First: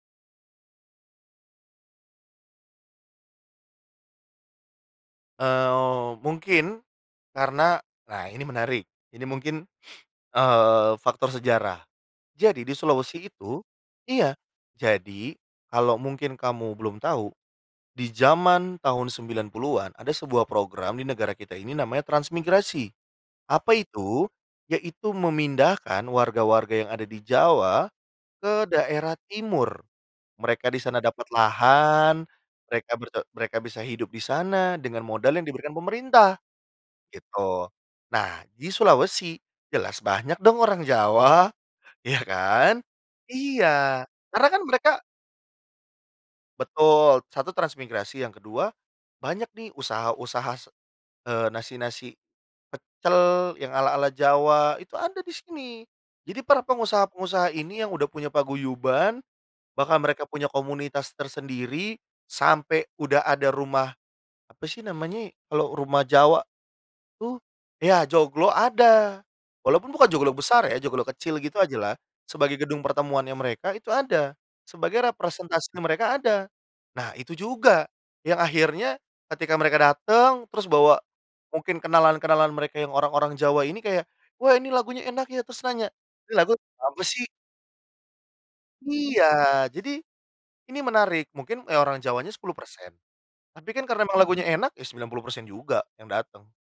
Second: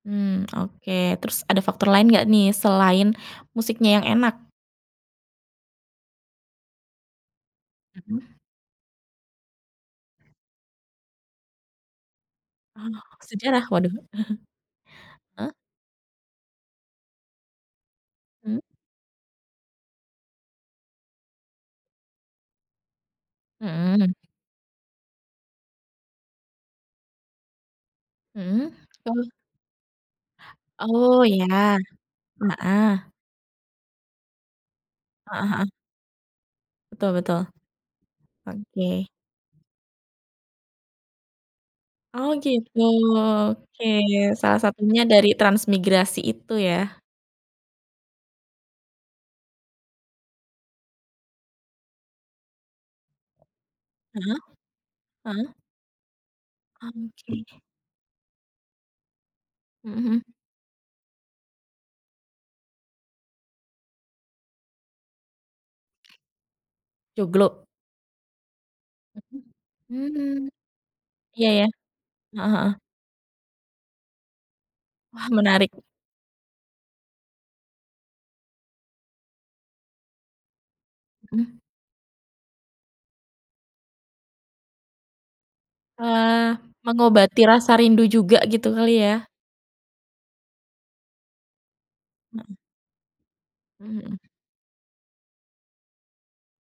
Mmm. Oke. Terus ada faktor lain nggak nih selain musiknya yang enak? Eee, mungkin karena Mmm. nah, ini menarik ini mungkin, eee, faktor sejarah. Jadi di Oh, Sulawesi itu sejarah? Waduh. iya, jadi Eee kalau mungkin kamu belum tahu di Mmm. zaman tahun 90-an ada sebuah program di negara kita ini namanya transmigrasi. Apa Mmm. itu? Yaitu, memindahkan warga-warga yang ada di Jawa ke Mmm, daerah oh. Timur. Mereka di sana Oh, dapat ya. lahan, mereka Heeh. berte mereka bisa hidup di sana dengan modal yang Heeh heeh. diberikan pemerintah, Betul betul, gitu. Nah, di oke. Sulawesi jelas banyak dong orang Jawa. Iya Oh, kan? gitu. Oke. Iya, karena Salah kan mereka satunya dari transmigrasi itu ya? Betul, 1 transmigrasi. Yang ke-2, banyak nih usaha-usaha se eee, nasi-nasi pecel yang ala-ala Heeh. Jawa, itu ada di Heeh. sini. Jadi, para Oke. pengusaha-pengusaha ini yang udah punya paguyuban, bahkan Mmm, mereka hmm. punya komunitas tersendiri sampai udah ada rumah, apa sih namanya kalau rumah Jawa itu? Joglo? Ya, joglo ada, walaupun bukan joglo Mmm. besar ya joglo kecil Iya, gitu ya. ajalah, Heeh sebagai heeh. gedung pertemuannya mereka itu ada. Sebagai Wah menarik. representasi mereka ada. Nah, itu juga yang akhirnya ketika mereka datang terus bawa Mmm. mungkin kenalan-kenalan mereka yang orang-orang Jawa ini kayak, "Wah, ini lagunya enak ya," terus nanya, Wah, "lagu apa sih?" mengobati rasa rindu juga gitu kali ya? Iya, jadi ini menarik. Mungkin orang Jawanya Heeh. 10%, tapi kan Mmm, karena hmm. lagunya enak ya 90% juga yang datang.